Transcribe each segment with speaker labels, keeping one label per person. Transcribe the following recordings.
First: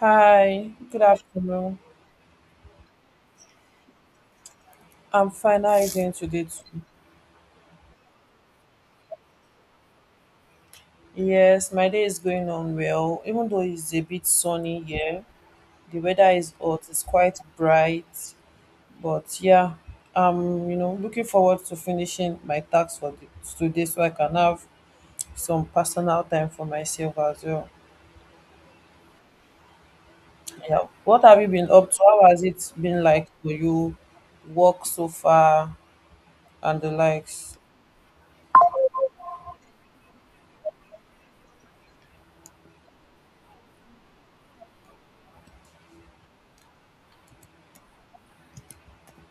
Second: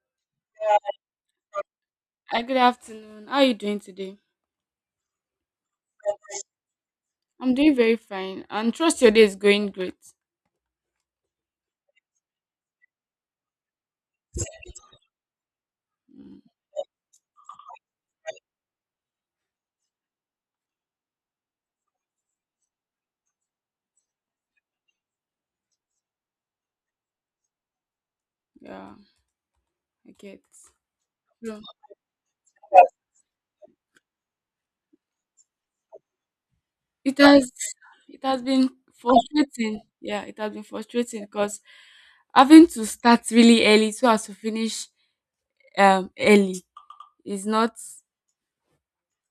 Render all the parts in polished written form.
Speaker 1: Hi, good afternoon.
Speaker 2: Hi, good afternoon. How are you doing today?
Speaker 1: I'm fine. How are you doing today too?
Speaker 2: I'm doing very fine and trust your day is going great.
Speaker 1: Yes, my day is going on well. Even though it's a bit sunny here, the weather
Speaker 2: Mm,
Speaker 1: is hot, it's quite bright. But yeah, I'm looking forward to finishing my tasks for today, so I can have some personal time for myself as well.
Speaker 2: yeah, I get.
Speaker 1: Yeah. What have you
Speaker 2: So
Speaker 1: been up to? How has it been like for you? Work so far and the
Speaker 2: it has
Speaker 1: likes?
Speaker 2: it has been frustrating. Yeah, it has been frustrating because having to start really early so as to finish early is not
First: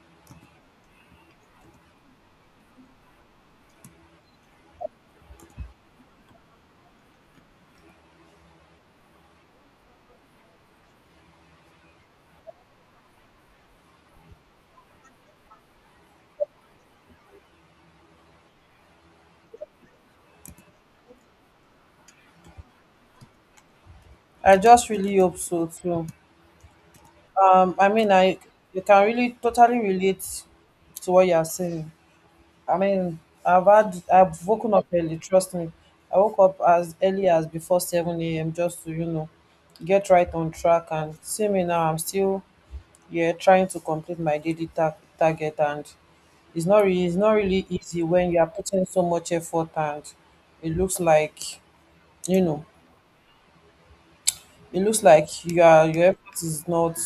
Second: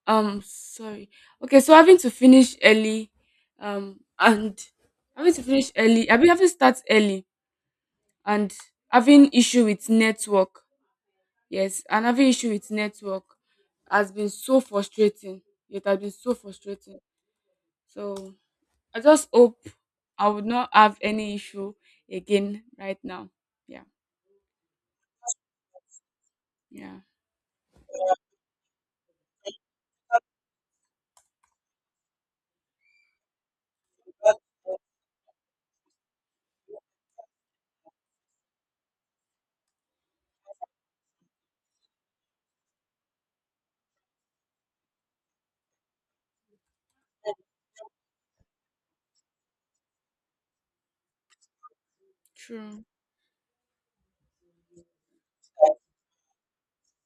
Speaker 2: sorry. Okay, so having to finish early and having to start early and having issue with network. Yes, and having issue with network has been so frustrating. It has been so frustrating. So I just hope I would not have any issue again right now. Yeah,
Speaker 1: I just really hope so too.
Speaker 2: yeah,
Speaker 1: I mean, I you can really totally relate to what you are saying. I mean, I've woken up early. Trust me, I woke up as early as before seven a.m. just to get right on track. And see me now, I'm still yeah trying to complete my target, and it's not really easy when you are putting so much effort, and it looks like you know
Speaker 2: true.
Speaker 1: it looks like your effort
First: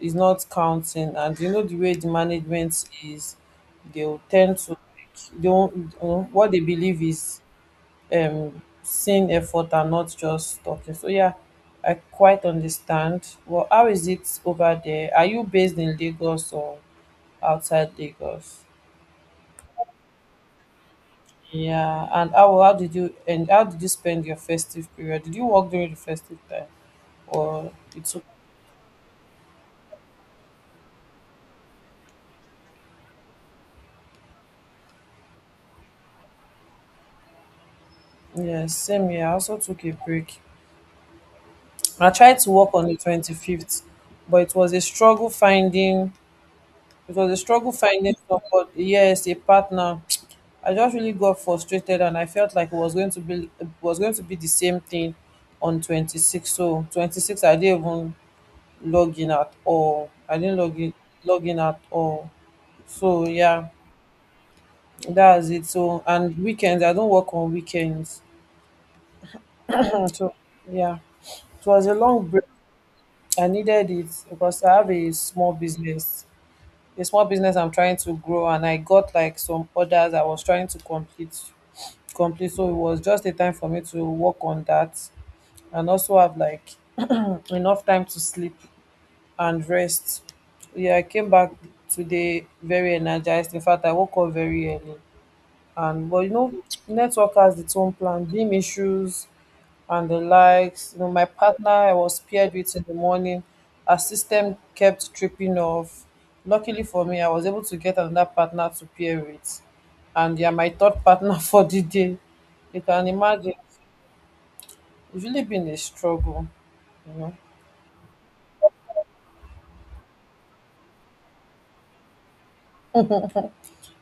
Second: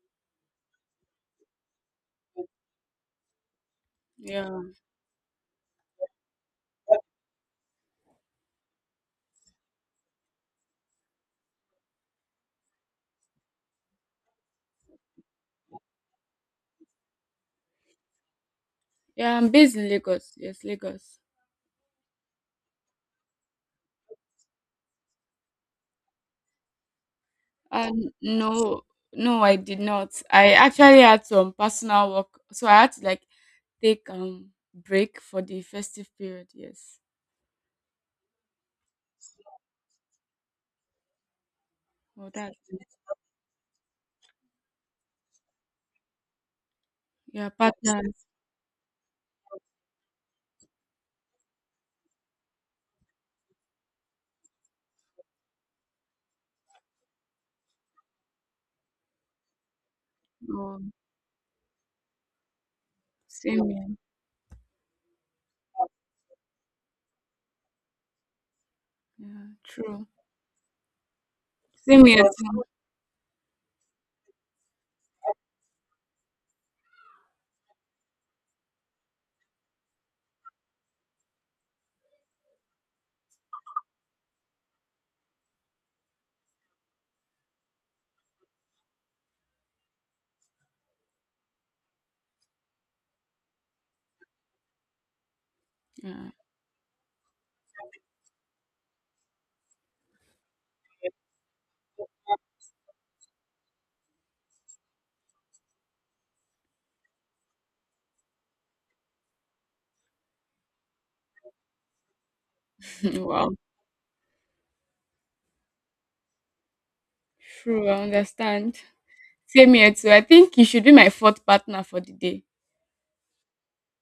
Speaker 1: is not counting. And you know, the way the management is, they'll
Speaker 2: Yeah,
Speaker 1: tend to like, they won't, what they believe is seeing effort and not just talking. So yeah, I quite understand. Well, how is it over there? Are you based in Lagos or outside Lagos?
Speaker 2: yeah. I'm based in Lagos. Yes, Lagos.
Speaker 1: Yeah. And how did you spend your festive period? Did you work during the festive time or you
Speaker 2: And
Speaker 1: took—
Speaker 2: No, no, I did not. I actually had some personal work, so I had to like take break for the festive period. Yes.
Speaker 1: Yes, same here, I also took a break. I
Speaker 2: Oh,
Speaker 1: tried to
Speaker 2: that's
Speaker 1: work on the 25th, but it was a struggle finding— it was a
Speaker 2: Yeah,
Speaker 1: struggle
Speaker 2: partners.
Speaker 1: finding somebody, yes, a partner. I just really got frustrated and I felt like it was going to be the same thing on 26th. So 26th I didn't even log in at all. I didn't log
Speaker 2: Oh,
Speaker 1: in Log in at all. So yeah,
Speaker 2: same here.
Speaker 1: that's it. So and weekends, I don't work on weekends.
Speaker 2: Yeah, true.
Speaker 1: So yeah. It was a
Speaker 2: Same here
Speaker 1: long break.
Speaker 2: too.
Speaker 1: I needed it because I have a small business. A small business I'm trying to grow, and I got like some orders I was trying to complete. So it was just a time for me to work on that and also have like enough time to sleep and rest. Yeah, I came back today very energized. In fact, I woke up very early, and but you
Speaker 2: Yeah.
Speaker 1: know, network has its own plan, beam issues and the likes. You know, my partner I was paired with in the morning, our system kept tripping off. Luckily for me, I was able to get another partner to pair with, and they are my third partner for the day. You can imagine,
Speaker 2: Wow.
Speaker 1: it's really been a struggle. You know,
Speaker 2: True, I understand. Same here too. I think you should be my fourth partner for the day.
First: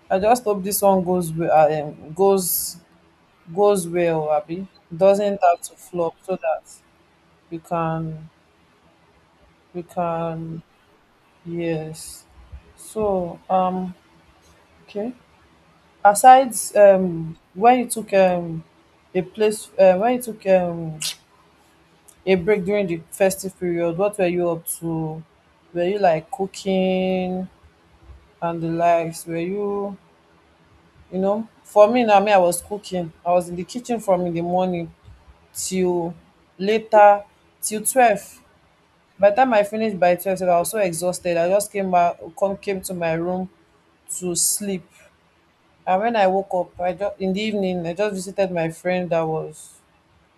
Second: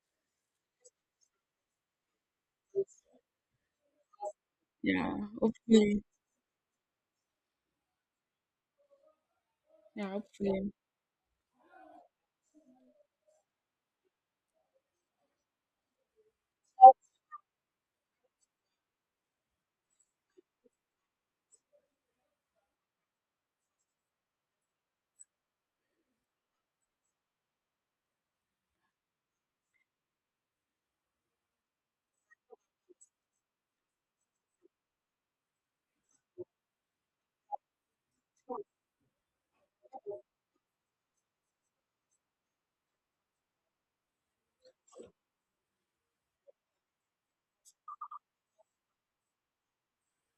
Speaker 1: I just hope this one goes well, um, goes goes well, Abby.
Speaker 2: Yeah,
Speaker 1: Doesn't have to
Speaker 2: hopefully.
Speaker 1: flop, so that we can we
Speaker 2: Yeah,
Speaker 1: can—
Speaker 2: hopefully.
Speaker 1: yes. So um okay. asides when you took a place uh, when you took um a break during the festive period, what were you up to? Were you like cooking and the likes? Were you— you know, for me, na me, I was cooking. I was in the kitchen from in the morning till later, till 12. By the time I finished by 12 sef, I was so exhausted, I just came back come came to my room to sleep. And when I woke up, I just— in the evening I just visited my friend that was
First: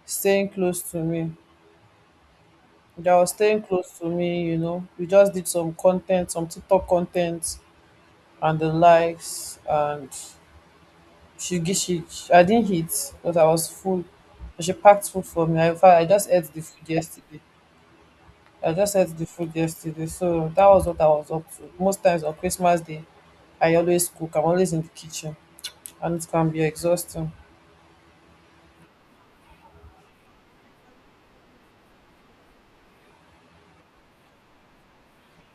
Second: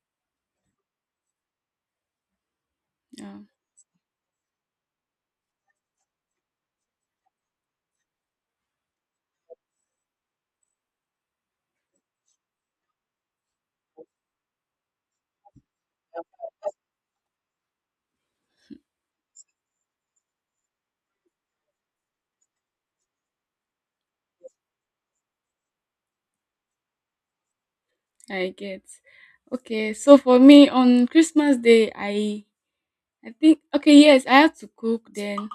Speaker 1: staying close to me. They were
Speaker 2: Yeah,
Speaker 1: staying close to me, you know. We just did some content, some TikTok content and the likes. And she gi- she I didn't eat, but I was full. But she packed food for me. I, in fact, I just ate the food yesterday. So that was what I was up to. Most times on Christmas Day, I always cook. I'm always in the kitchen, and it can be exhausting.
Speaker 2: I get. Okay, so for me on Christmas Day, I think okay, yes, I had to cook then.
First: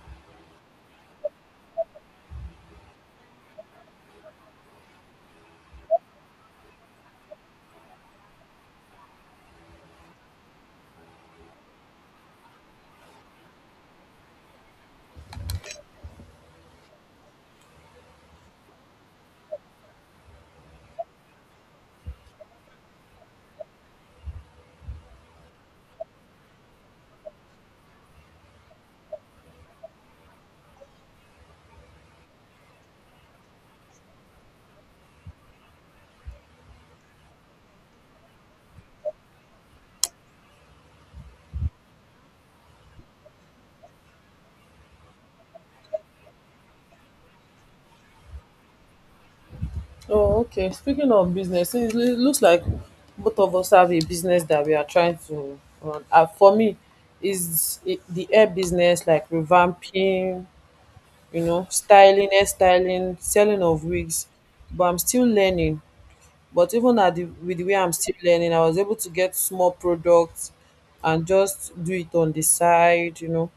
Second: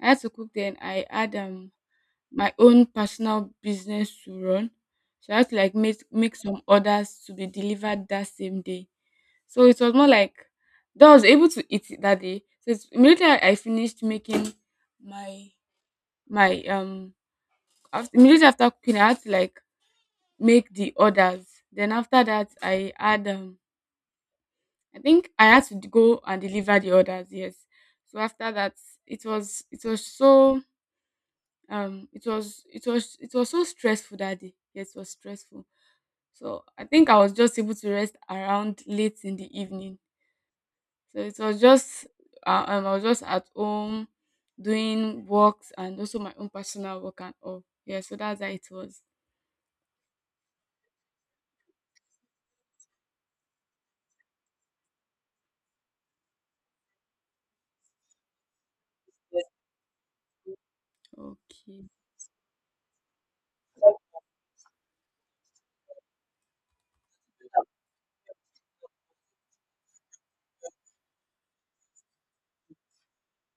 Speaker 2: I had to cook then. I had my own personal business to run, so I had to like make some orders to be delivered that same day. So it was more like that I was able to eat it that day. So it's, immediately I finished making my my immediately after cooking, I had to like make the orders. Then after that, I had I think I had to go and deliver the orders. Yes. So after that, it was so it was it was it was so stressful that day. Yes, it was stressful. So I think I was just able to rest around late in the evening. So it was just I was just at home doing works and also my own personal work and all. Yeah, so that's how it was.
Speaker 1: Oh, okay. Speaking of business, it looks like both of us have a business that we are trying to run. For me, the hair business, like revamping, you know,
Speaker 2: Okay,
Speaker 1: styling, hair styling, selling of wigs. But I'm still learning. But even at the— with the way I'm still learning, I was able to get small products and just do it on the side, you know,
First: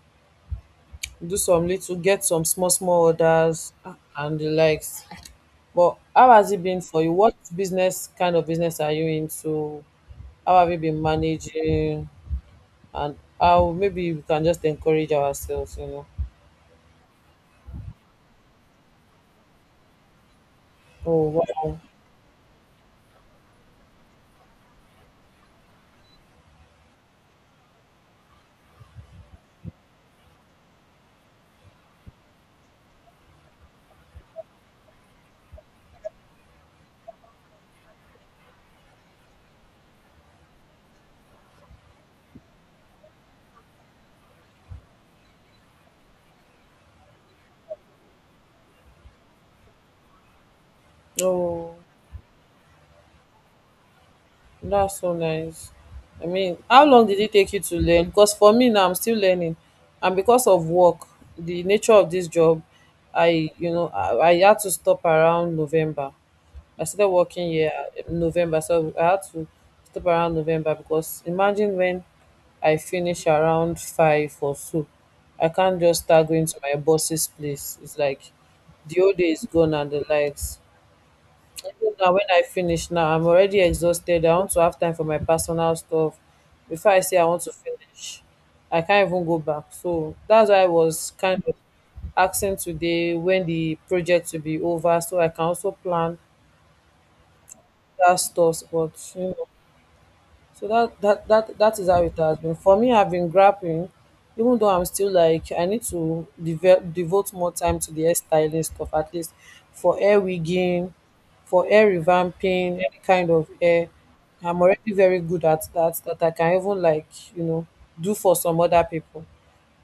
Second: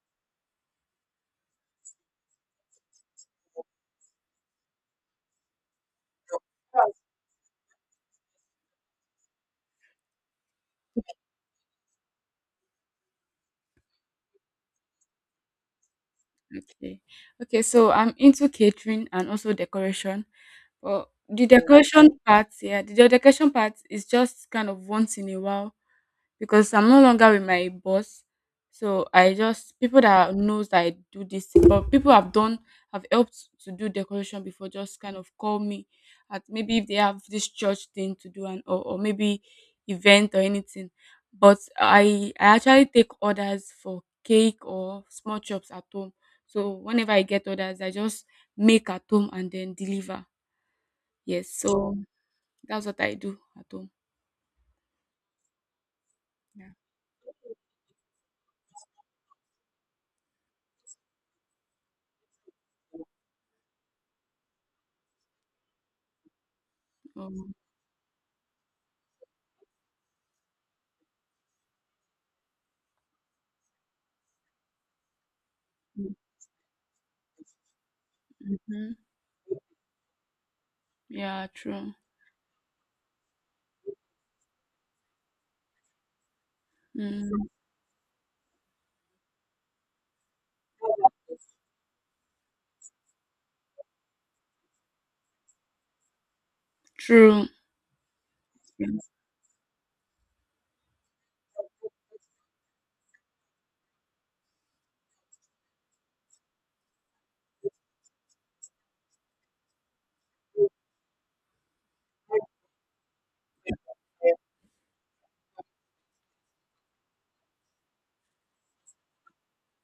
Speaker 1: do some little, get some small small orders ah, and the likes. But how has it been for you? What business kind of business are you into? How have you been managing? And how— maybe we can just encourage ourselves, you know.
Speaker 2: okay, okay. So I'm into catering and also decoration. But
Speaker 1: Oh
Speaker 2: the Oh,
Speaker 1: wow.
Speaker 2: decoration part, yeah, the decoration part is just kind of once in a while because I'm no longer with my boss. So I just people that knows that I do this, but people have helped to do decoration before just kind of call me at maybe if they have this church thing to do and or maybe event or anything. But I actually take orders for cake or small chops at home. So whenever I get orders, I just make at home and then deliver. Yes,
Speaker 1: Oh,
Speaker 2: so that's what I do at home.
Speaker 1: that's so nice. I mean,
Speaker 2: Yeah.
Speaker 1: how long did it take you to learn? Because for me now, I'm still learning. And because of work, the nature of this job, I— you know, I had to stop around November. I started working
Speaker 2: Um,
Speaker 1: here in November, so I had to stop around November. Because imagine, when I finish around five or so, I can't just start going to my boss's place. It's like
Speaker 2: mhm.
Speaker 1: the whole day is gone and the likes.
Speaker 2: Yeah,
Speaker 1: Even
Speaker 2: true.
Speaker 1: now, when I finish now, I'm already exhausted. I want to have time for my personal stuff. Before I say I want
Speaker 2: Mm,
Speaker 1: to finish, I can't even go back. So that's why I was kind of asking today when the project will be over, so I can also plan
Speaker 2: true.
Speaker 1: that stuff, but you know, so that is how it has been. For me, I've been grappling, even though I'm still like— I need to develop, devote more time to the hair styling stuff, at least for hair wigging, for hair revamping, any kind of hair. I'm already very good at that. That I can even like, you know do for some other people.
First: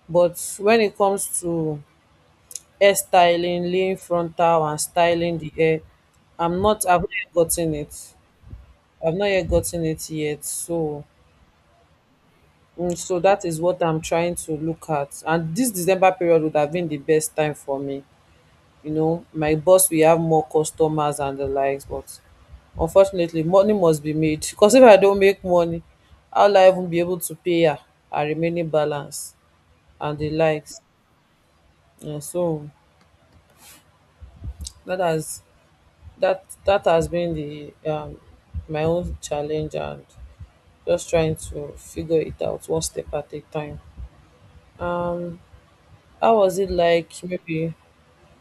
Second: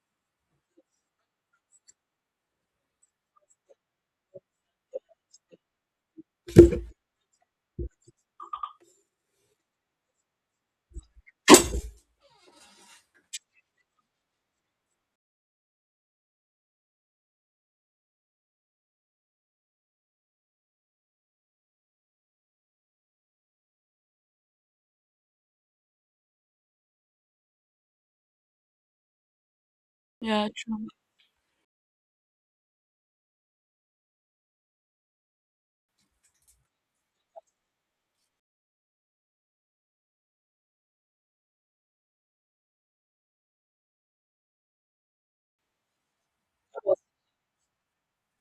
Speaker 1: But when it comes to hair styling, laying frontal and styling the hair, I'm not. I've not yet gotten it. I've not yet gotten it yet. So, so that is what I'm trying to look at. And this December period would have been the best time for me. You know, my boss will have more customers and the likes, but unfortunately, money must be made. Because if I don't make money, how will I even be able to pay her remaining balance and the
Speaker 2: Yeah,
Speaker 1: likes?
Speaker 2: true.
Speaker 1: And so that has— that has been the my own challenge, and just trying to figure it out one step at a time. Um How was it like? Maybe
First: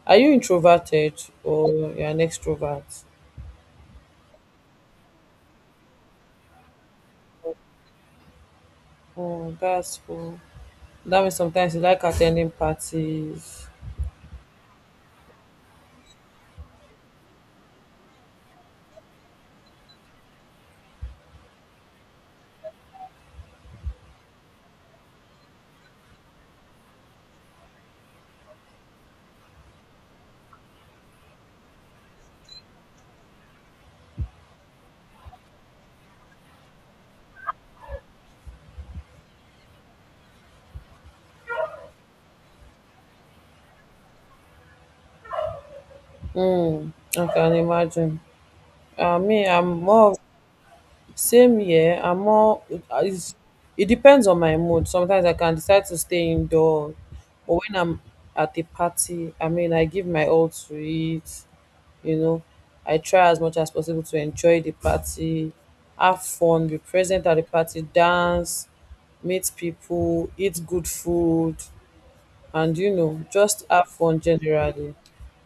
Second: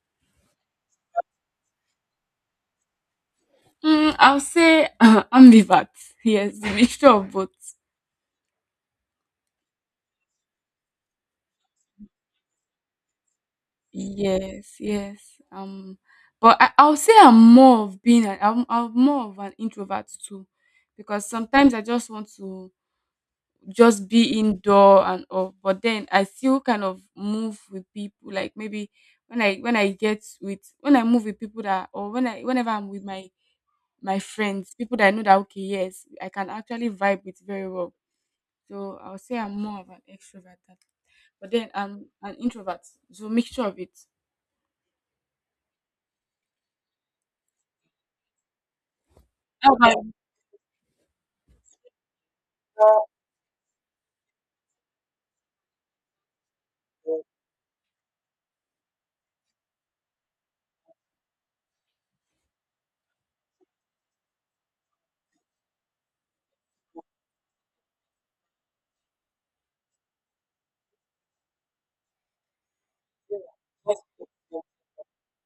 Speaker 1: are you introverted or you're an extrovert?
Speaker 2: Mm, I'll say ambivert. Yes, a mixture of both.
Speaker 1: Oh, that's cool. That means sometimes you like attending parties.
Speaker 2: Yes, yes. But I'll say I'm more of I'm more of an introvert too, because sometimes I just want to just be indoor and all. But then I still kind of move with people. Like maybe when I get with when I move with people that or when I whenever I'm with my my friends, people that I know that okay, yes, I can actually vibe with very well. So I'll say I'm more of an extrovert, but then I'm an introvert, so mixture of it.
Speaker 1: Mm, I can imagine. Me, I'm
Speaker 2: How about
Speaker 1: more— same here. I'm more. It's, it depends on my mood. Sometimes I can decide to stay indoor, but when I'm at a party, I mean, I give my all to it. You know, I try as much as possible to enjoy the party, have fun, be present at the party, dance, meet people, eat good food, and you know, just have fun generally.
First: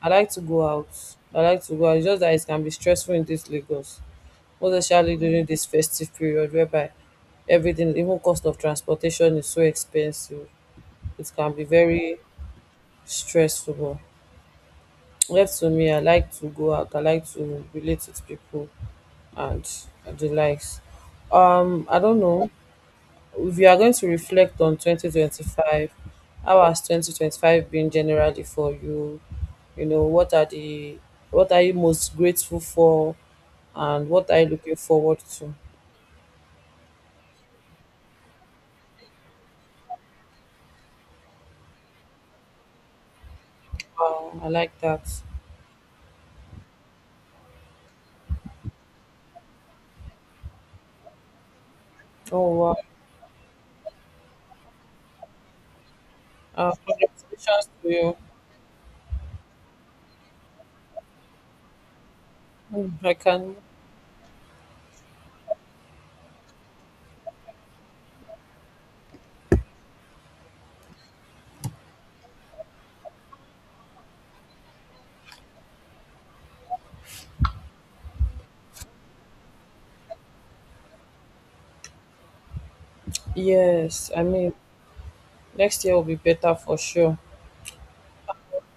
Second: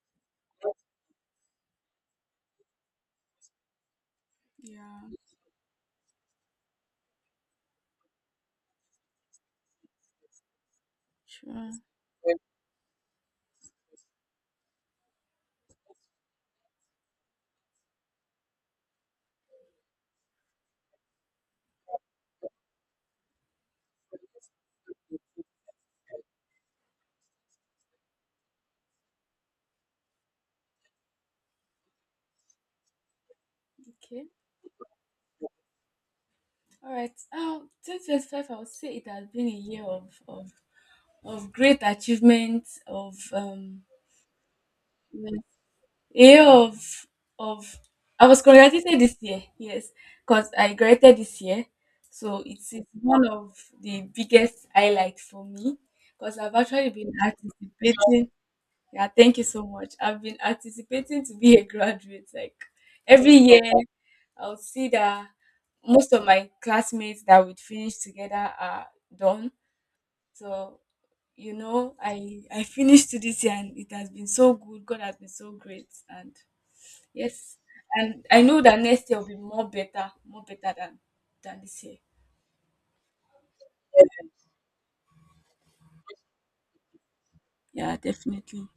Speaker 1: I like to go out. It's just that it can be stressful in this Lagos, most
Speaker 2: Yeah.
Speaker 1: especially during this festive period, whereby everything, even cost of transportation, is so expensive. It can be
Speaker 2: Sure.
Speaker 1: very stressful. But left to me, I like to go out, I like to relate with people and the likes. I don't know if you are going to reflect on 2025. How has 2025 been generally for you? You know, what are you most grateful for, and
Speaker 2: Okay.
Speaker 1: what are you looking forward to?
Speaker 2: All right. 2025, I would say it has been a year of great achievements, of
Speaker 1: Wow, I like that.
Speaker 2: a year of, I was congratulated this year, yes, because I graduated this year. So
Speaker 1: Oh wow!
Speaker 2: it's one of the biggest highlight for me because I've actually been
Speaker 1: Congratulations to you.
Speaker 2: anticipating. Yeah, thank you so much. I've been anticipating to be a graduate. Like
Speaker 1: Hmm, I
Speaker 2: every
Speaker 1: can.
Speaker 2: year, I'll see that most of my classmates that would finish together are done. So you know, I finished to this year, and it has been so good. God has been so great, and yes, and I know that next year will be more better than this year.
Speaker 1: Yes, I mean, next year will be better for sure.
Speaker 2: Yeah, definitely.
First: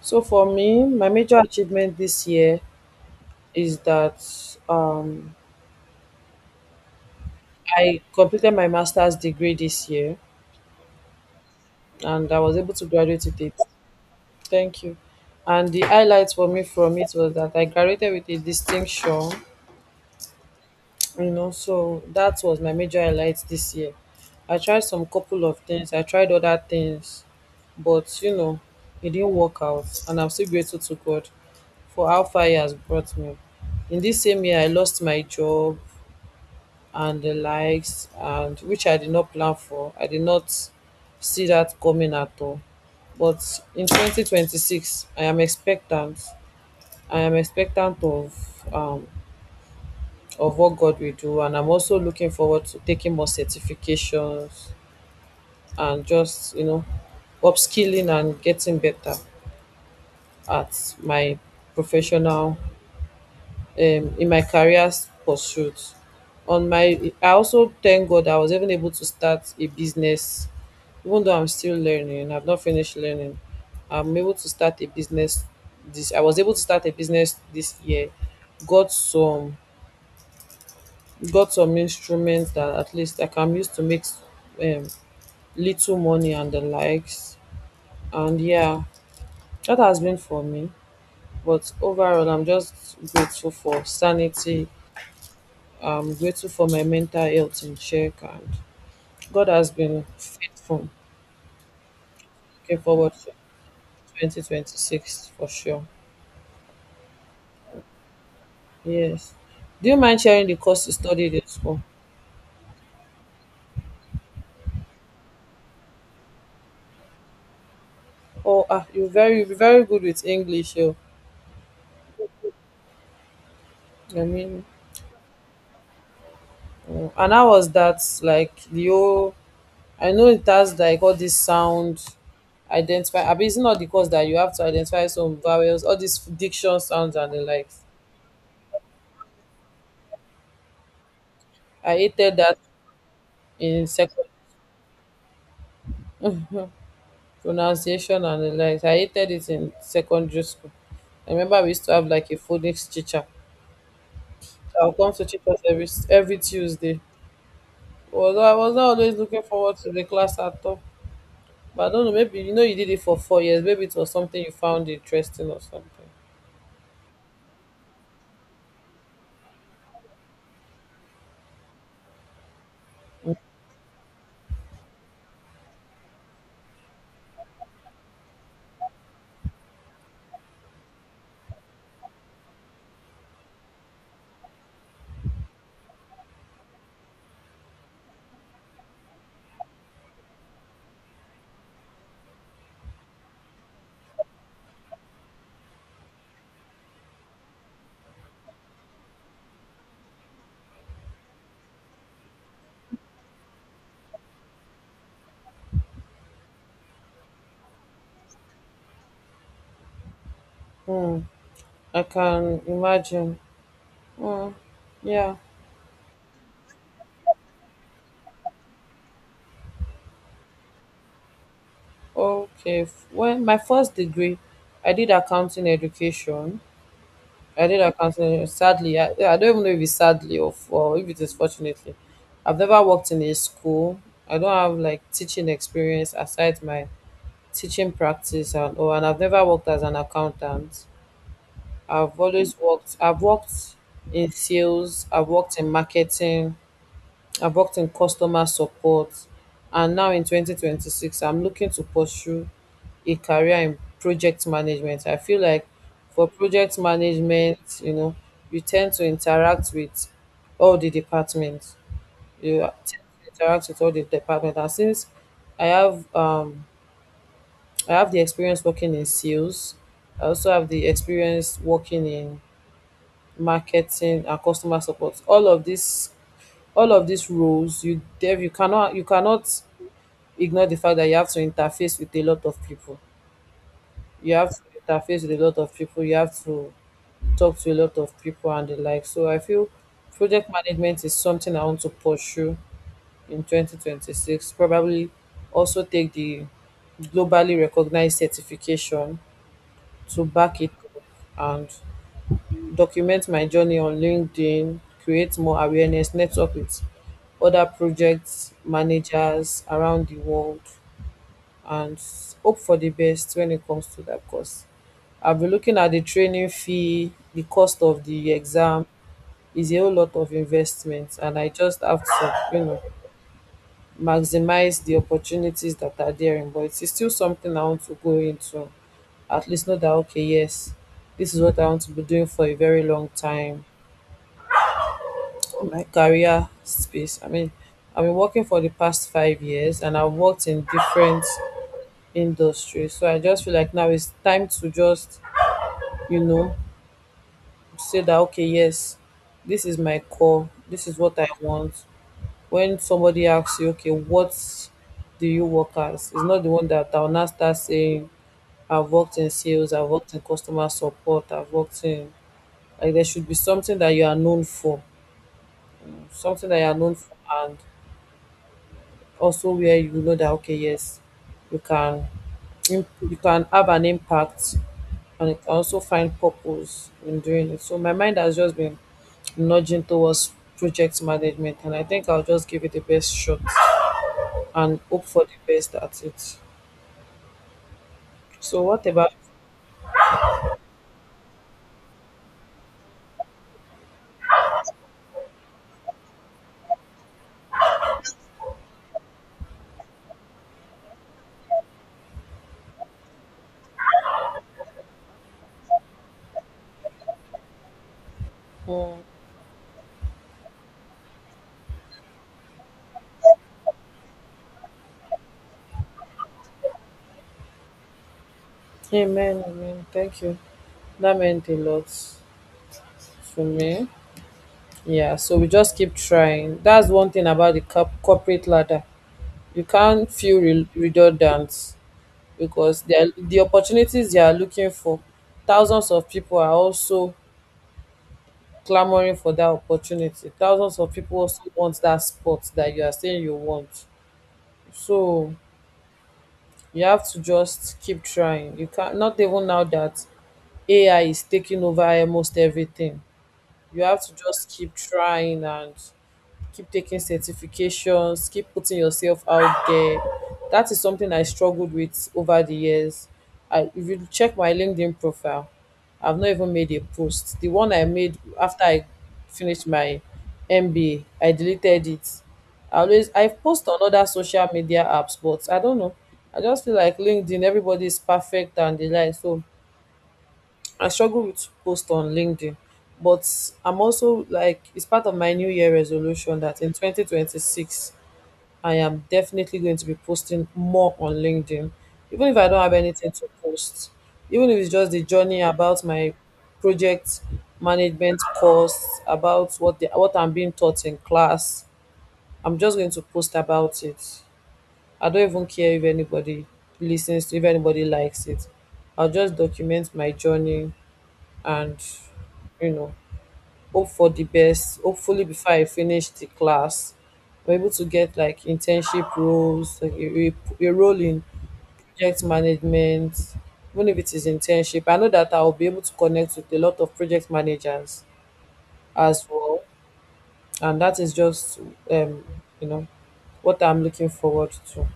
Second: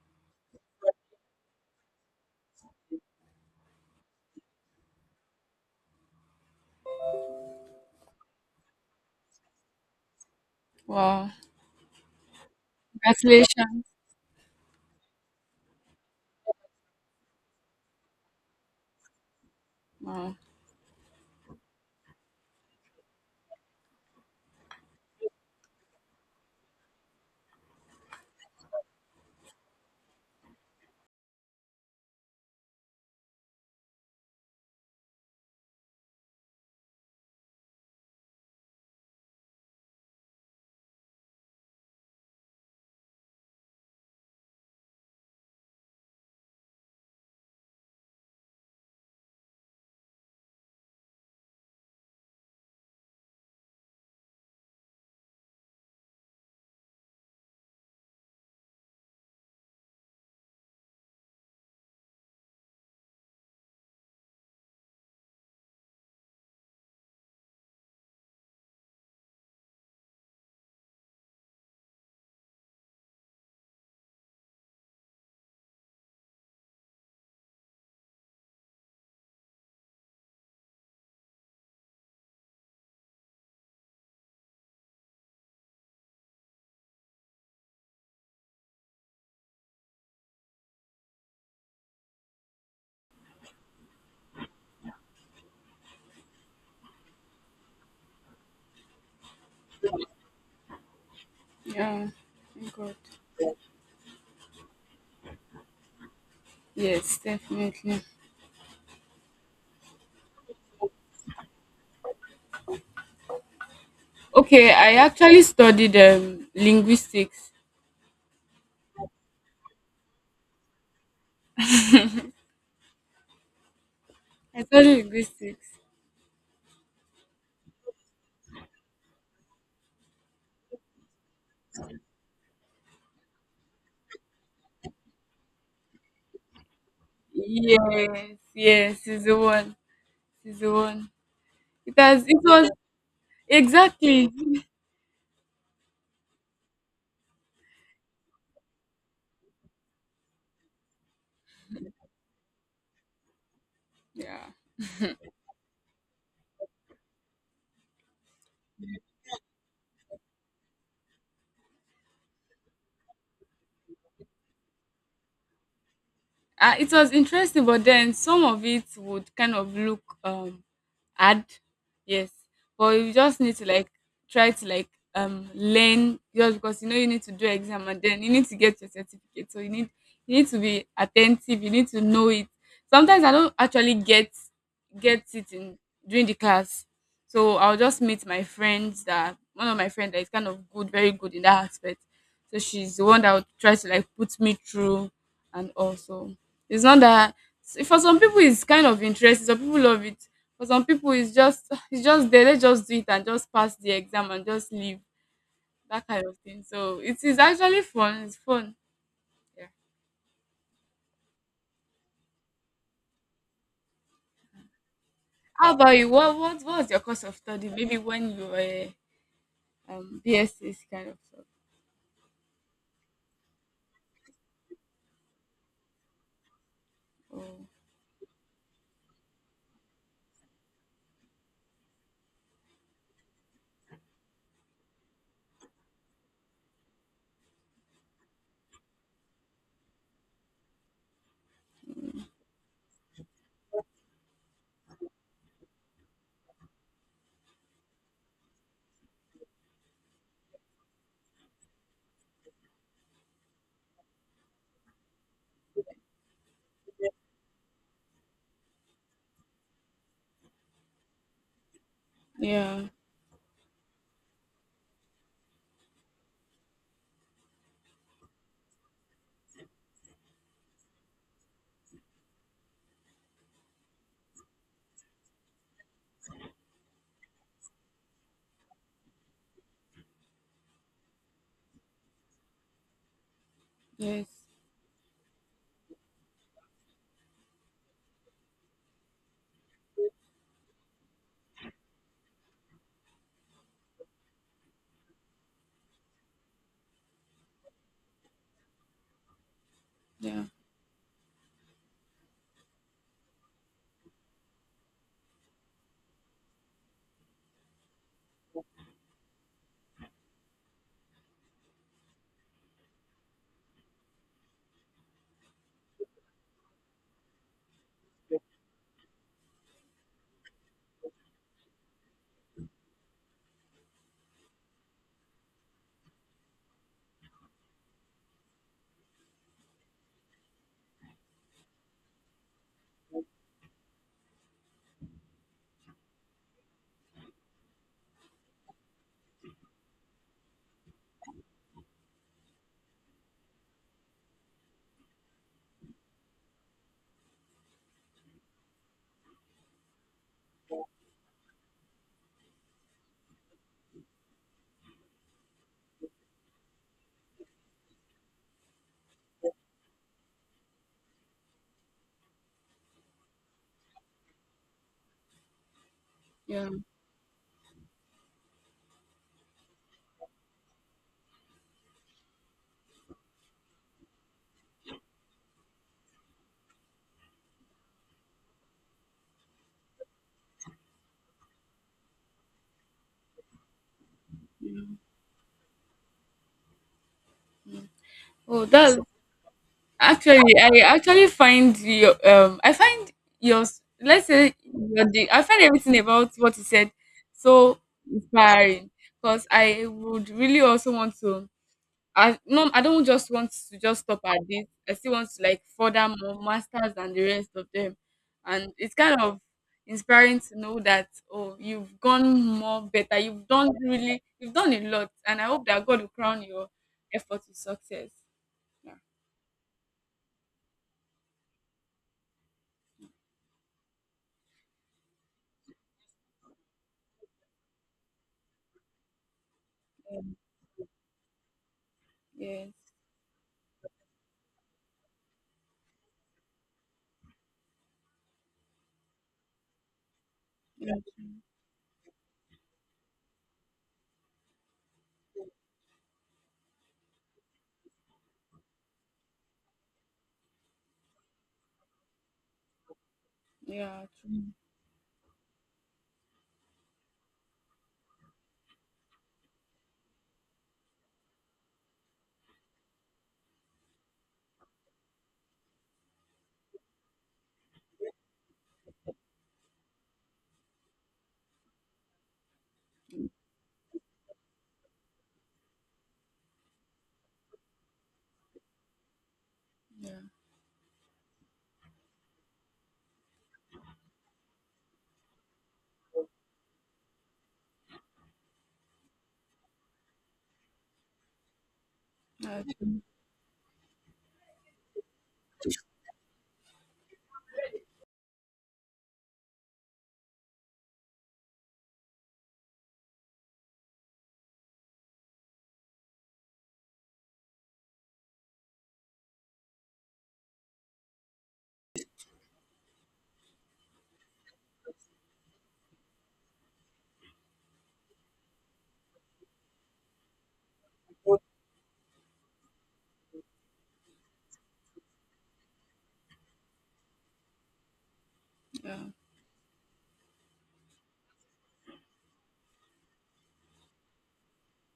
Speaker 1: So for me, my major achievement this year is that um, I completed my master's degree this year,
Speaker 2: Wow,
Speaker 1: and I was able to graduate with it.
Speaker 2: congratulations.
Speaker 1: Thank you. And the highlights for me from it was that I graduated with a distinction.
Speaker 2: Wow,
Speaker 1: You know, so that was my major highlight this year. I tried some couple of things, I tried other things, but you know, it didn't work out. And I'm still grateful to God for how far he has brought me. In this same year, I lost my job and the likes, and which I did not plan for. I did not see that coming at all. But in 2026, I am expectant. I am expectant of what God will do. And I'm also looking forward to taking more certifications, and just, you know, upskilling and getting better at my professional, in my career pursuit. On my— I also thank God I was even able to start a business. Even though I'm still learning, I've not finished learning, I'm able to start a business. This I was able to start a business this year. Got some got some instruments that at least I can use to make um, little money and the likes. And yeah, that has been for me. But overall, I'm just grateful for sanity. I'm grateful for my mental health in check. And God has been faithful.
Speaker 2: yeah, thank
Speaker 1: Looking
Speaker 2: God.
Speaker 1: forward to 2026 for sure.
Speaker 2: Yes, definitely.
Speaker 1: Yes. Do you mind sharing the course you studied in school?
Speaker 2: Okay, I actually studied linguistics.
Speaker 1: Oh, ah, you're very, very good with English. Oh. I
Speaker 2: I
Speaker 1: mean,
Speaker 2: studied linguistics.
Speaker 1: and how was that? Like the whole I know it has like all this sound identify. I mean, it's not the course that you have to identify some vowels, all these diction sounds and the likes.
Speaker 2: Yes, yes, is the one. Is the one. It
Speaker 1: I
Speaker 2: has.
Speaker 1: hated
Speaker 2: It
Speaker 1: that
Speaker 2: was
Speaker 1: in second
Speaker 2: exactly.
Speaker 1: Pronunciation and the likes. I hated it in secondary school. I remember we used to have like a phonics teacher.
Speaker 2: Yeah.
Speaker 1: I'll come to teach us every Tuesday. Although I was not always looking forward to the class at all. But I don't know, maybe you know you did it for 4 years. Maybe it was something you found interesting or something.
Speaker 2: It was interesting, but then some of it would kind of look hard. Yes, but you just need to like try to like learn just because you know you need to do exam and then you need to get your certificate. So you need to be attentive. You need to know it. Sometimes I don't actually get it in during the class, so I'll just meet my friends that one of my friends that is kind of good, very good in that aspect. So she's the one that would try to like put me through and also it's not that for some people it's kind of interesting. Some people love it. For some people it's just there. Let's just do it and just pass the exam and just leave. That kind of thing. So it is actually fun. It's fun. Yeah.
Speaker 1: Hmm. I can imagine. Mm, yeah.
Speaker 2: How about you? What was your course of study? Maybe when you were BSc kind of stuff.
Speaker 1: Okay. Well, my first degree, I did accounting education.
Speaker 2: Oh
Speaker 1: I did accounting. Sadly, yeah, I don't even know if it's sadly or, or if it is fortunately. I've never worked in a school. I don't have like teaching experience aside my teaching practice and all. And I've never worked as an accountant. I've always worked. I've worked in sales. I've worked in marketing. I've worked in customer support, and now in 2026, I'm looking to pursue a career in project management. I feel like for project management, you know, you tend to interact with all the departments. You
Speaker 2: yeah.
Speaker 1: tend to interact with all the departments, and since I have um I have the experience working in sales, I also have the experience working in marketing and customer support. All of these roles you cannot ignore the fact that you have to interface with a lot of people,
Speaker 2: Yes.
Speaker 1: you have to interface with a lot of people you have to talk to a lot of people and the like. So I feel project management is something I want to pursue in 2026, probably also take the globally recognized certification to
Speaker 2: Yeah.
Speaker 1: back it up and document my journey on LinkedIn, create more awareness, network with other project managers around the world, and hope for the best when it comes to that course. I'll be looking at the training fee, the cost of the exam is a whole lot of investment and I just have to, you know, maximize the opportunities that are there in, but it's still something I want to go into, at least know that okay, yes, this is what I want to be doing for a very long time, my career space. I mean, I've been working for the past 5 years and I've worked in different industries. So I just feel like now it's time to just, you know, say that, okay, yes, this is my core, this is what I want. When somebody asks you, okay, what do you work as? It's not the one that I'll now start saying, I've worked in sales, I've worked in customer support, I've worked in, like, there should be something that you are known for, something that you
Speaker 2: Yeah.
Speaker 1: are known for and also where you know that okay, yes, you can you can have an impact and you can also find purpose in doing it. So my mind has just been nudging towards project management and I think I'll just give it the best shot and hope for the best at it. So
Speaker 2: Oh
Speaker 1: what
Speaker 2: that's
Speaker 1: about
Speaker 2: Actually, I actually find your I find your s- let's say your de- I find everything about what you said so inspiring because I would really also want to I don't just want to just stop at this. I still want to like further more masters and the rest of them. And it's
Speaker 1: mm,
Speaker 2: kind of inspiring to know that oh you've gone more better. You've done a lot and I hope that God will crown your effort with success. Yeah.
Speaker 1: Amen, amen. Thank you. That meant a lot to me. Yeah, so we just keep trying. That's one thing about the corporate ladder. You can't
Speaker 2: Um,
Speaker 1: feel redundant.
Speaker 2: yes.
Speaker 1: Because the opportunities they are looking for, thousands of people are also clamoring for that opportunity. Thousands of
Speaker 2: Yeah.
Speaker 1: people also want that spot that you are saying you want. So you have to just keep trying. You can't, not even now that AI is taking over almost everything. You have
Speaker 2: Yeah,
Speaker 1: to
Speaker 2: true.
Speaker 1: just keep trying and keep taking certifications, keep putting yourself out there. That is something I struggled with over the years. I, if you check my LinkedIn profile, I've not even made a post. The one I made after I finished my MBA, I deleted it. I post on other social media apps, but I don't know. I just feel like LinkedIn, everybody is perfect and the like. So
Speaker 2: Yeah,
Speaker 1: I struggle with post on LinkedIn, but I'm also like it's part of my new year resolution that in 2026 I am definitely going to be posting more on LinkedIn, even if I don't have
Speaker 2: that's true.
Speaker 1: anything to post, even if it's just the journey about my project management course, about what what I'm being taught in class. I'm just going to post about it. I don't even care if anybody listens to if anybody likes it. I'll just document my journey and, you know, hope for the best. Hopefully before I finish the class I'm able to get like internship roles, like a role in project management. Even if it is internship, I know that I'll be able to connect with a lot of project managers
Speaker 2: Yeah.
Speaker 1: as well, and that is just um you know what I'm looking forward to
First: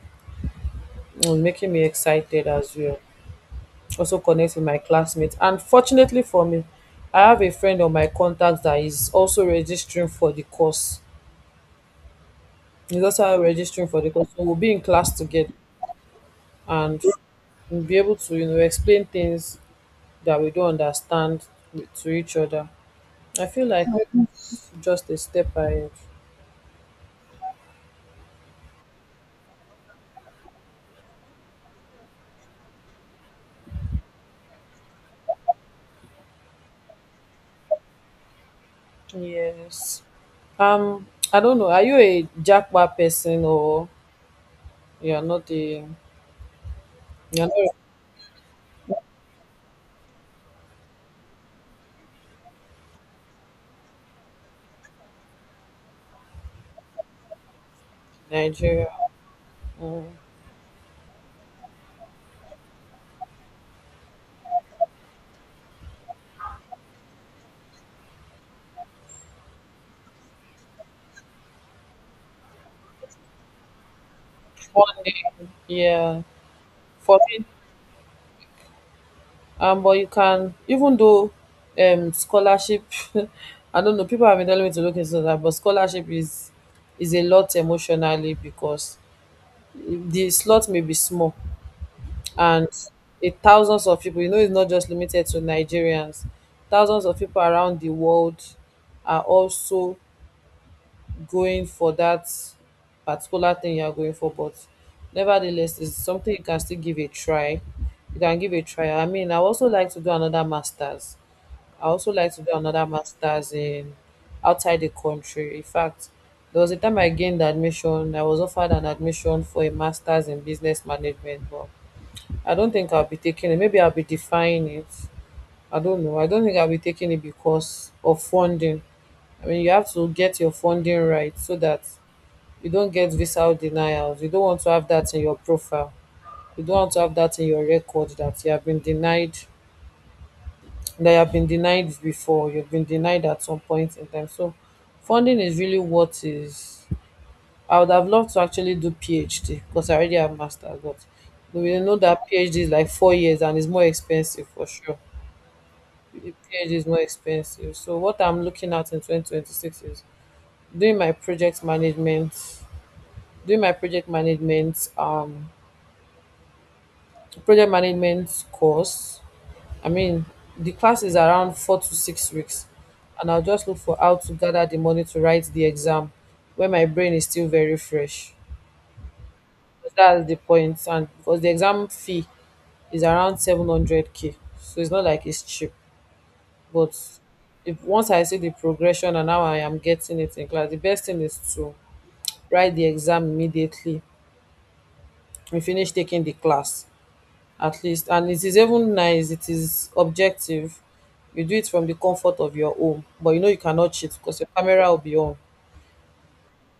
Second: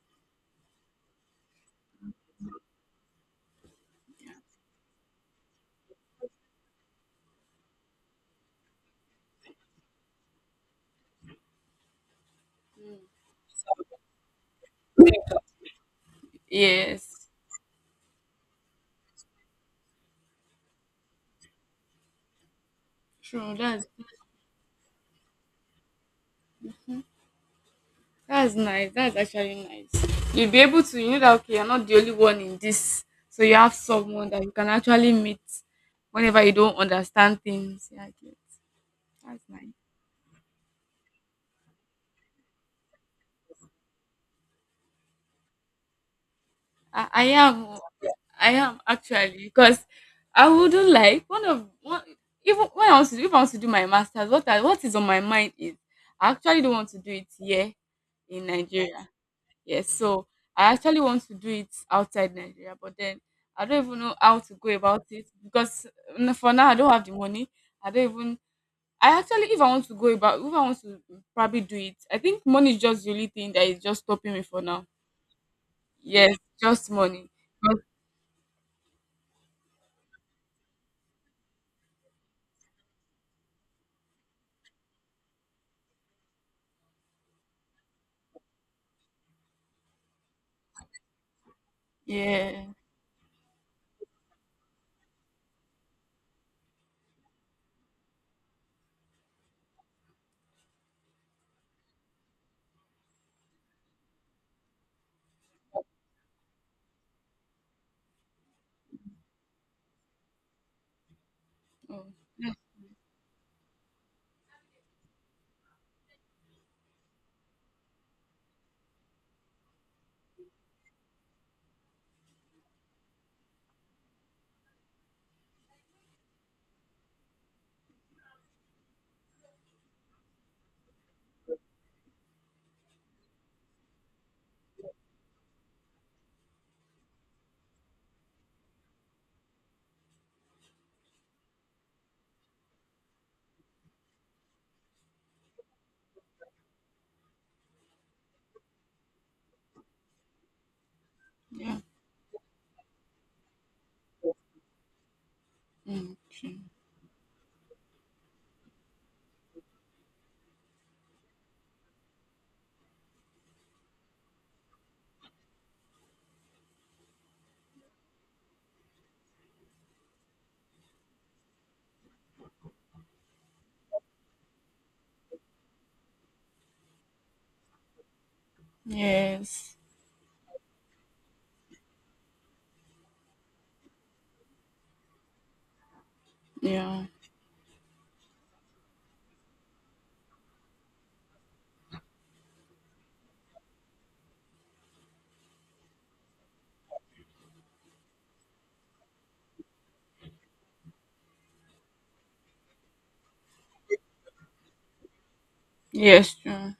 Speaker 1: and making me excited as well. Also connect with my classmates. And fortunately for me, I have a friend on my contact that is also registering for the course. He's also registering for the course. So we'll be in class together and
Speaker 2: Yes,
Speaker 1: we'll be able to, you know, explain things that we don't understand to each other. I
Speaker 2: true.
Speaker 1: feel like it's just a step ahead.
Speaker 2: That's nice. That's actually nice. You'll be able to, you know, that okay, you're not the only one in this, so you have someone that you can actually meet whenever you don't understand things. Yeah, I get. That's nice.
Speaker 1: Yes. Um, I don't know. Are you a Jackpot person or you're not a
Speaker 2: I
Speaker 1: you're not
Speaker 2: am,
Speaker 1: a
Speaker 2: oh, I am actually because I wouldn't like one even when I was to do, if I want to do my masters, what is on my mind is I actually don't want to do it here in
Speaker 1: Nigeria?
Speaker 2: Nigeria. Yes,
Speaker 1: Mm.
Speaker 2: so I actually want to do it outside Nigeria, but then I don't even know how to go about it because for now I don't have the money. I don't even. I actually, if I want to go about, if I want to probably do it, I think money is just the only thing that is just stopping me for now.
Speaker 1: One day, yeah.
Speaker 2: Yes, just
Speaker 1: For
Speaker 2: money.
Speaker 1: me,
Speaker 2: But
Speaker 1: But you can, even though scholarship, I don't know, people have been telling me to look into that, but scholarship is a lot emotionally because the slot may be small and
Speaker 2: yeah,
Speaker 1: it thousands of people, you know, it's not just limited to Nigerians. Thousands of people around the world are also going for that particular thing you're going for, but nevertheless, it's something you can still give a try. You can give a try. I mean, I
Speaker 2: oh,
Speaker 1: also like to do
Speaker 2: yeah,
Speaker 1: another masters in outside the country. In fact, there was a time I gained admission. I was offered an admission for a masters in business management, but I don't think I'll be taking it. Maybe I'll be defying it. I don't know. I don't think I'll be taking it because of funding. I mean, you have to get your funding right so that you don't get visa denials. You don't want to have that in your profile. You don't want to have that in your record that you have been denied that you have been denied before, you've been denied at some point in time. So funding is really what is I would have loved to actually do PhD because I already have master's, but we
Speaker 2: yeah.
Speaker 1: really know that PhD is like 4 years and it's more expensive for sure.
Speaker 2: Mm.
Speaker 1: PhD is more expensive. So what I'm looking at in 2026 is doing my project management, doing my project management, um, project management course. I mean, the class is around 4 to 6 weeks, and I'll just look for how to gather the money to write the exam when my brain is still very fresh.
Speaker 2: Yes,
Speaker 1: That's the point, and because the exam fee is around 700k, so it's not like it's cheap. But
Speaker 2: yeah,
Speaker 1: if once I see the progression and how I am getting it in class, the best thing is to write the exam immediately and finish taking the class. At least, and it is even nice, it is objective, you do it from the comfort of your home, but you know you cannot cheat because your camera will be on.
Speaker 2: yes, true.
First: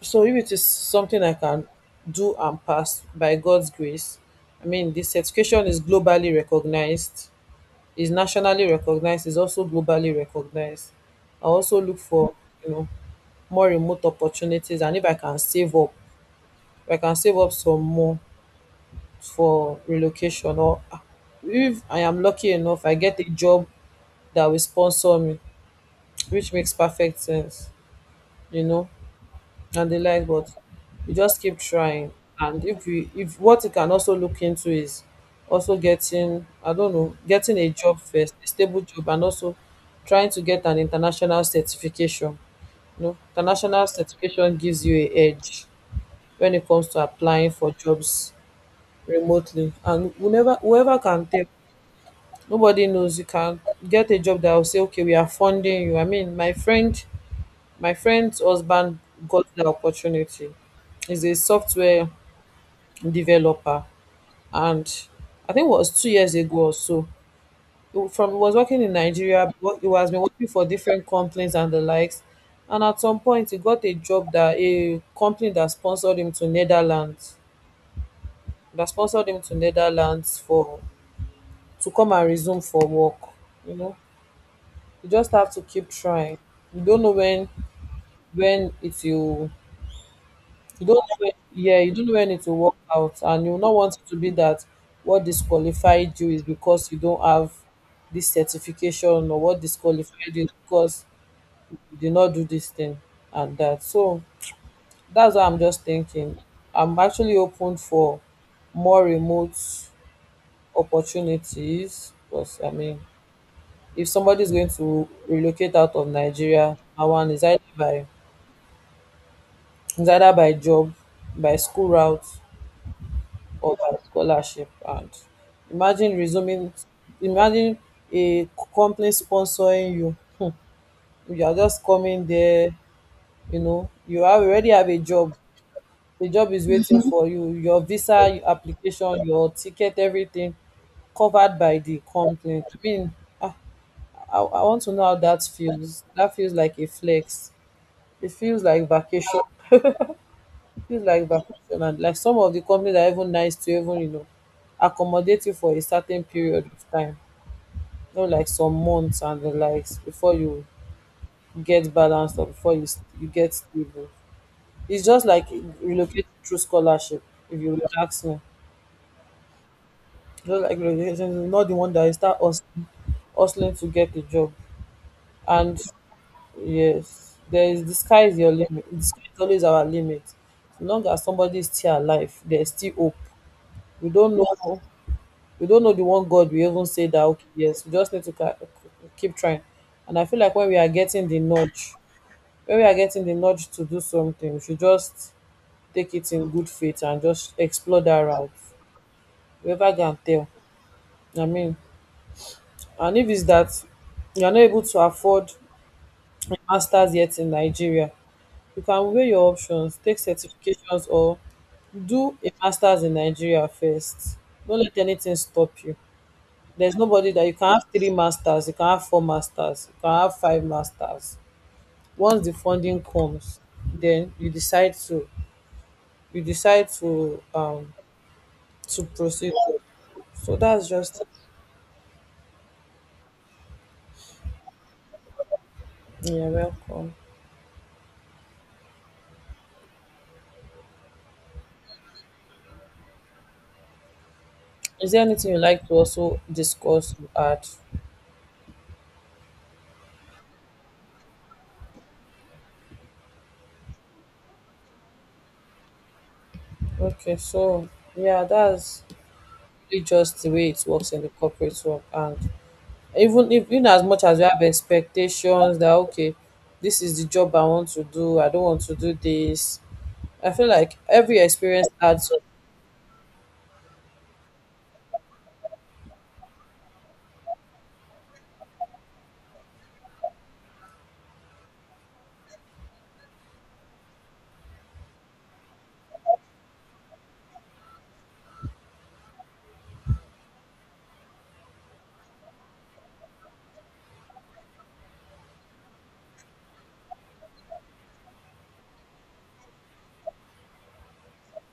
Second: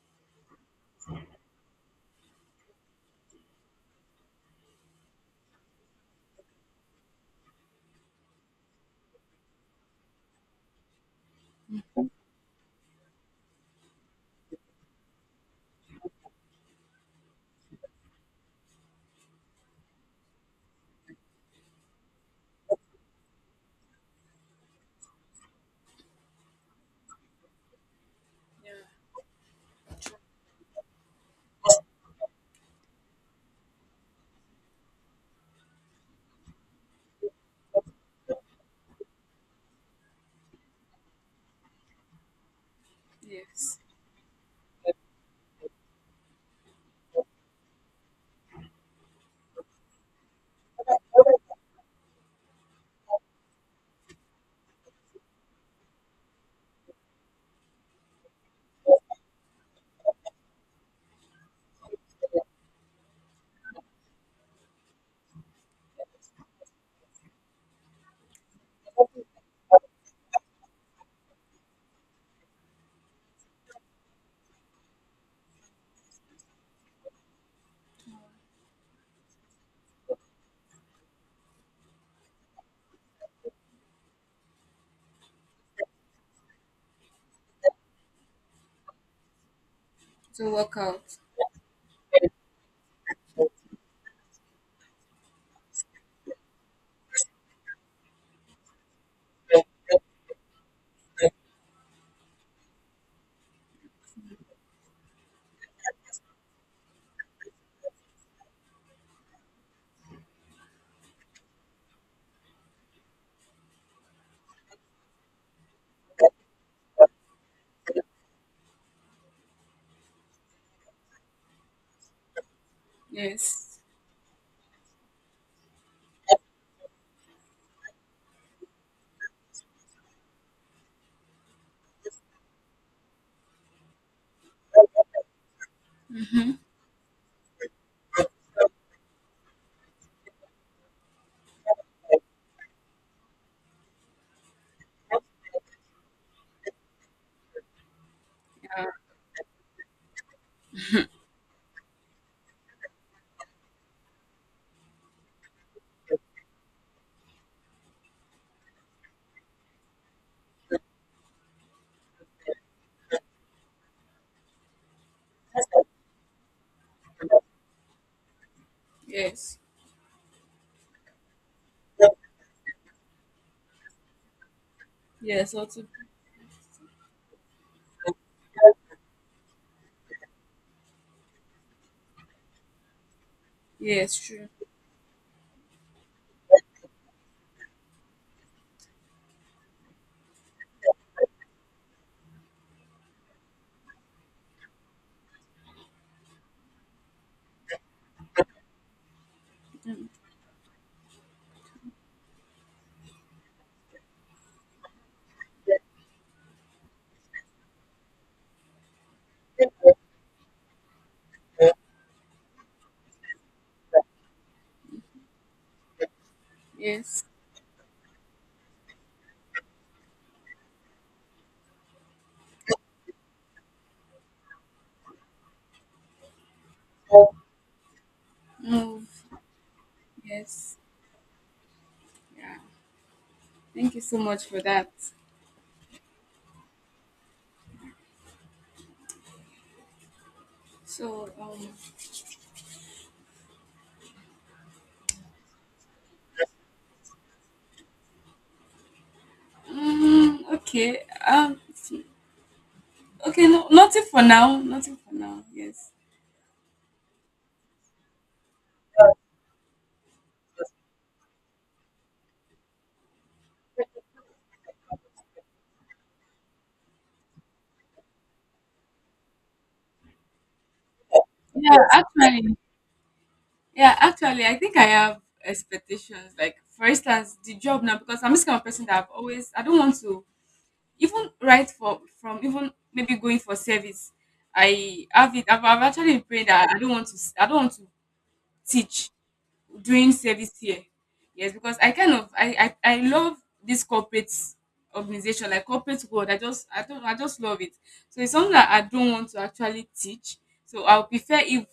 Speaker 1: So if it is something I can do and pass by God's grace, I mean the certification is globally recognized, is also globally recognized. I also look for, you know, more remote opportunities, and if I can save up, if I can save up some more for relocation, or if I am lucky enough I get a job that will sponsor me, which makes perfect sense, you know, and the like. But you just keep trying, and if what you can also look into is also getting, I don't know, getting a job first, a stable job, and also trying to get an international certification. You know,
Speaker 2: Yes,
Speaker 1: international certification gives you a edge when it comes to applying for jobs remotely, and whenever whoever can take nobody knows you can get a job that will say, okay, we are funding you. I mean, My friend's husband got the opportunity. He's a software developer, and I think it was 2 years ago or so. He was working in Nigeria, he has been working for different companies and the likes. And at some point, he got a job that a company that sponsored him to Netherlands, that sponsored him to Netherlands for to come and resume for work. You know, you just have to keep trying. You don't know when it will
Speaker 2: to work
Speaker 1: you don't know
Speaker 2: out.
Speaker 1: when, yeah you don't know when it will work out, and you not want it to be that what disqualified you is because you don't have this certification, or what disqualified you is because you did not do this thing and that. So that's what I'm just thinking. I'm actually open for more remote opportunities, because I mean, if somebody is going to relocate out of Nigeria, our one is either by job, by school route of
Speaker 2: Yes,
Speaker 1: her scholarship. And imagine resuming, imagine a company sponsoring you. Hmm. You are just coming there, you know, you have already have a job, the job is waiting, mhm, for you, your visa, your application, your ticket, everything covered by the company. I mean, ah, I want to know how that feels. That feels like a flex, it feels like vacation. Companies like vacation, and like some of the companies are even nice to even, you know, accommodate you for a certain period of time, not like some months and the likes, before you get balanced or before you, you get stable. It's just like relocating through scholarship, if you would ask me.
Speaker 2: yes,
Speaker 1: Just like relocation, not the one that you start hustling to get a job.
Speaker 2: yes, or
Speaker 1: And
Speaker 2: to.
Speaker 1: yes, there is, the sky is your limit, the sky is always our limit. As long as somebody is still alive, there's still hope. We
Speaker 2: Yes,
Speaker 1: don't
Speaker 2: true.
Speaker 1: know, we don't know the one God. We even say that, okay, yes, we just need to keep trying. And I feel like when we are getting the nudge, when we are getting the nudge to do something, we should just take it in good faith and just explore that route. Whoever can tell. I mean, and if it's that you are not able to afford a master's yet in Nigeria, you can weigh your options, take certifications or do a master's in Nigeria first. Don't let anything stop you. There's
Speaker 2: Yes.
Speaker 1: nobody that you can have three masters, you can have four masters, you can have five masters. Once the funding comes, then you decide
Speaker 2: Oh,
Speaker 1: to proceed. So
Speaker 2: yes.
Speaker 1: that's just,
Speaker 2: Yeah. Thank you so much for that.
Speaker 1: yeah, welcome.
Speaker 2: So,
Speaker 1: Is there anything you like to also discuss or add?
Speaker 2: okay. Okay, no, nothing for now. Nothing for now. Yes.
Speaker 1: Okay, so yeah, that's really just the way it works in the corporate world. And even if, in as much as you have expectations that, okay, this is the job I want to do, I don't want to do this, I feel like every
Speaker 2: Yeah,
Speaker 1: experience adds up.
Speaker 2: actually. Yeah, actually, I think I have expectations. Like, for instance, the job now, because I'm this kind of person that I've always, I don't want to from even maybe going for service. I've actually been praying that I don't want to teach. Doing service here. Yes, because I kind of I love this corporate organization, like corporate world. I just I don't I just love it. So it's something that I don't want to actually teach. So I'll prefer if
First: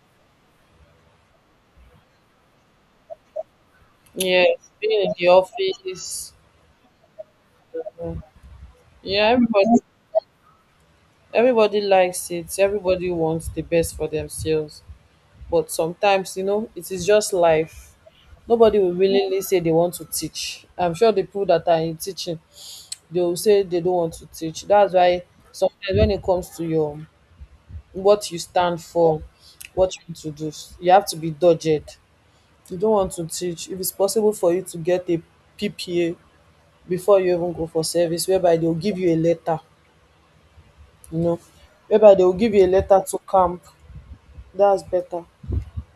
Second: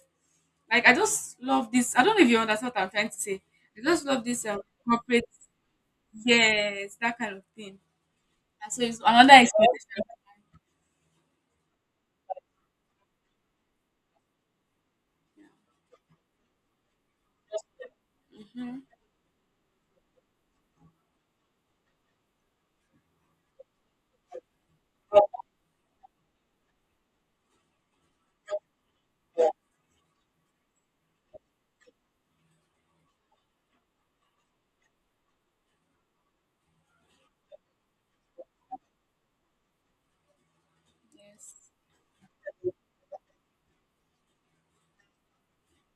Speaker 2: like I just love this. I don't know if you understand what I'm trying to say. I just love this
Speaker 1: Yes, being in the
Speaker 2: corporate,
Speaker 1: office.
Speaker 2: yes, that kind of thing.
Speaker 1: Yeah.
Speaker 2: And so it's
Speaker 1: Yeah,
Speaker 2: another expectation.
Speaker 1: everybody likes it. Everybody wants the best for themselves. But sometimes, you know, it is just life. Nobody will willingly say they want to teach. I'm sure the people that are in teaching, they will say they don't want to teach. That's why sometimes when it comes to your what you stand for, what you want to do, you have to be dogged. You don't want to teach. If it's possible for you to get a PPA before you even go for service, whereby dey go give you a letter, you know,
Speaker 2: Yes.
Speaker 1: whereby dey go give you a letter to camp, that's better.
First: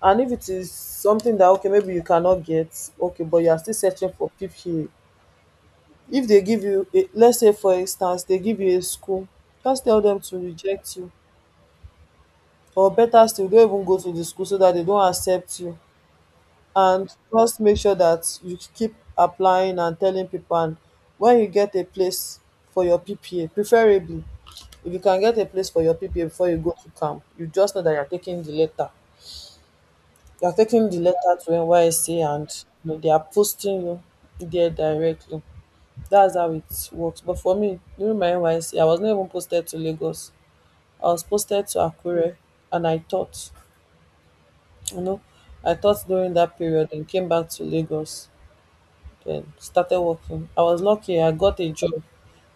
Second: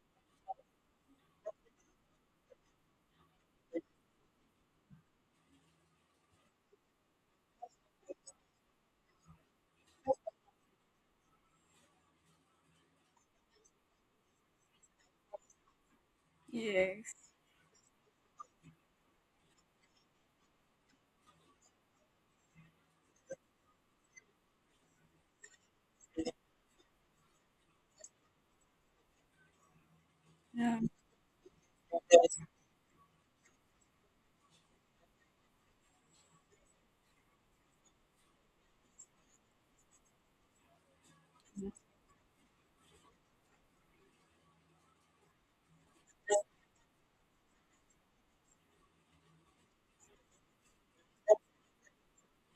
Speaker 1: And if it is something that, okay, maybe you cannot get, okay, but you are still searching for PPA, if dey give you a, let's say for instance dey give you a school, just tell dem to reject you, or better still don't even go to the school so dat dey don accept you. And
Speaker 2: Yes.
Speaker 1: just make sure dat you keep applying and telling people, and when you get a place for your PPA, preferably. If you can get a place for your PPA before you go to camp, you just know that you're taking the letter. You're
Speaker 2: Yeah.
Speaker 1: taking the letter to NYSC and, you know, they are posting you there directly. That's how it works. But for me, during my NYSC, I was not even posted to Lagos. I was posted to Akure, and I taught, you know, I taught during that period and came back to Lagos, then started working. I was lucky, I got a job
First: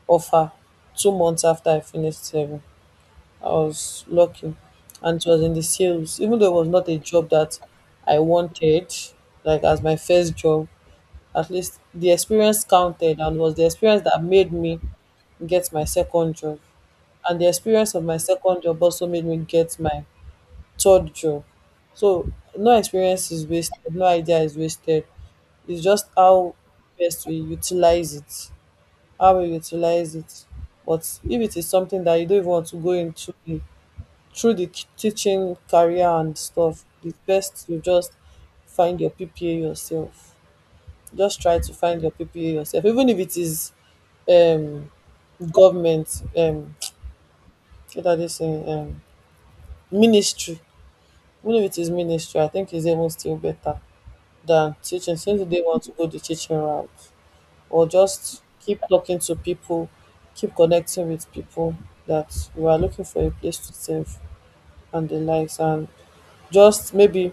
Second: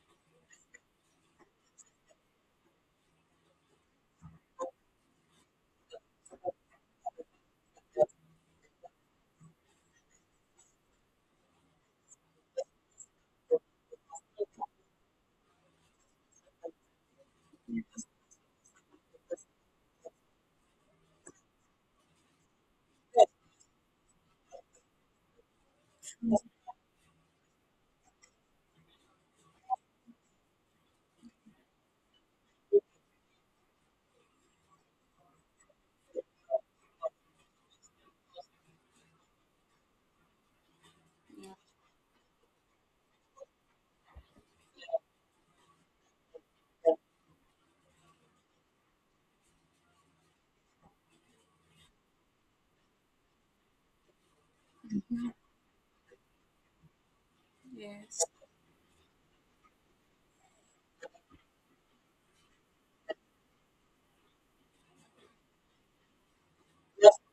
Speaker 1: offer 2 months after I finished serving. I was lucky, and it was in the sales. Even though it was not a job that I wanted, like as my first job, at least the experience counted, and was the experience that made me get my second job. And the experience of my second job also made me get my third job. So no experience is wasted, no idea is wasted. It's just how best we utilize it, how we utilize it. But if it is something that you don't even want to go into, through the teaching career and stuff, the best you just find your PPA yourself. Just try to find your PPA yourself, even if it is um government what are they saying, ministry. Even if it is ministry, I think it's even still better than teaching, since they want to go the teaching route. Or
Speaker 2: Yes.
Speaker 1: just keep talking to people, keep connecting with people that you are looking for a place to serve and the likes. And just maybe,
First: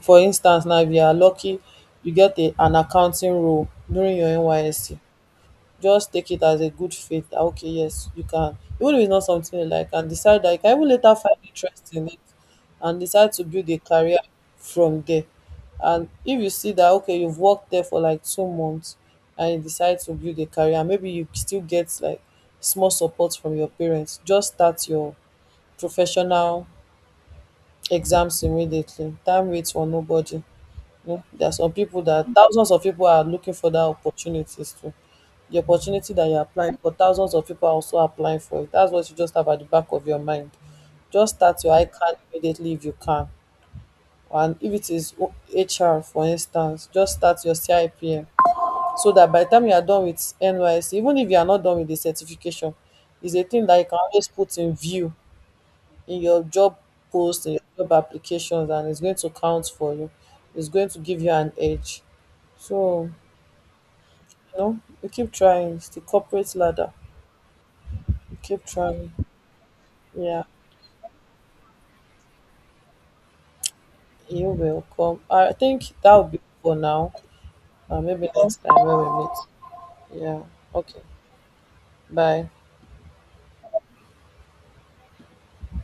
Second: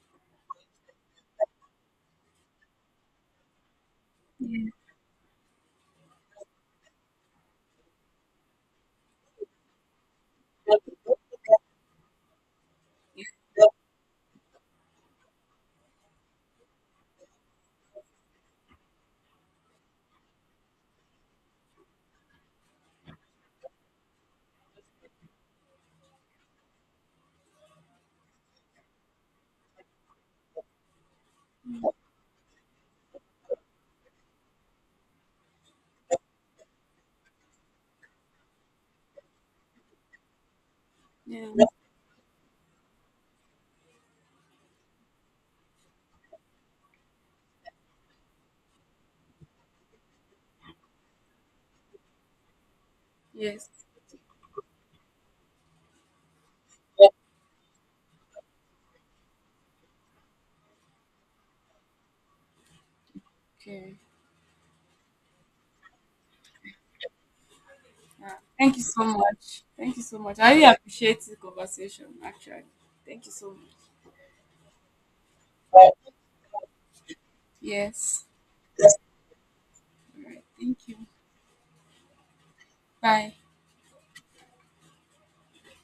Speaker 1: for instance now, if you are lucky you get a an accounting role during your NYSC, just take it as a good faith that, okay, yes, you can, even if it's not something you like, and decide that you can even later find interest in it and decide to build a career from there. And if you see that, okay, you've worked there for like 2 months and you decide to build a career, maybe you still get like small support from your parents, just start your professional exams immediately. Time waits for nobody. You know, there are some people that thousands of people are looking for that opportunities too. The opportunity that you're applying for, thousands of people are also applying for it. That's what you just have at the back of your mind. Just start your ICANN immediately if you can. And if it is HR, for instance, just start your CIPM so that by the time you are done with NYC, even if you are not done with the certification, is a thing
Speaker 2: Yes.
Speaker 1: that you can always put in view in your job post, in your job applications, and it's going to count for you. It's going to give you an edge. So,
Speaker 2: Okay.
Speaker 1: you know, you keep trying. It's the corporate ladder.
Speaker 2: Yeah.
Speaker 1: You keep
Speaker 2: Thank you so
Speaker 1: trying.
Speaker 2: much. Thank you so much.
Speaker 1: Yeah,
Speaker 2: I really appreciate the conversation, actually. Thank you so much.
Speaker 1: you will come. I think that will be for now.
Speaker 2: Yes.
Speaker 1: Maybe next time when we meet.
Speaker 2: All
Speaker 1: Yeah.
Speaker 2: right. Thank
Speaker 1: Okay.
Speaker 2: you.
Speaker 1: Bye.
Speaker 2: Bye.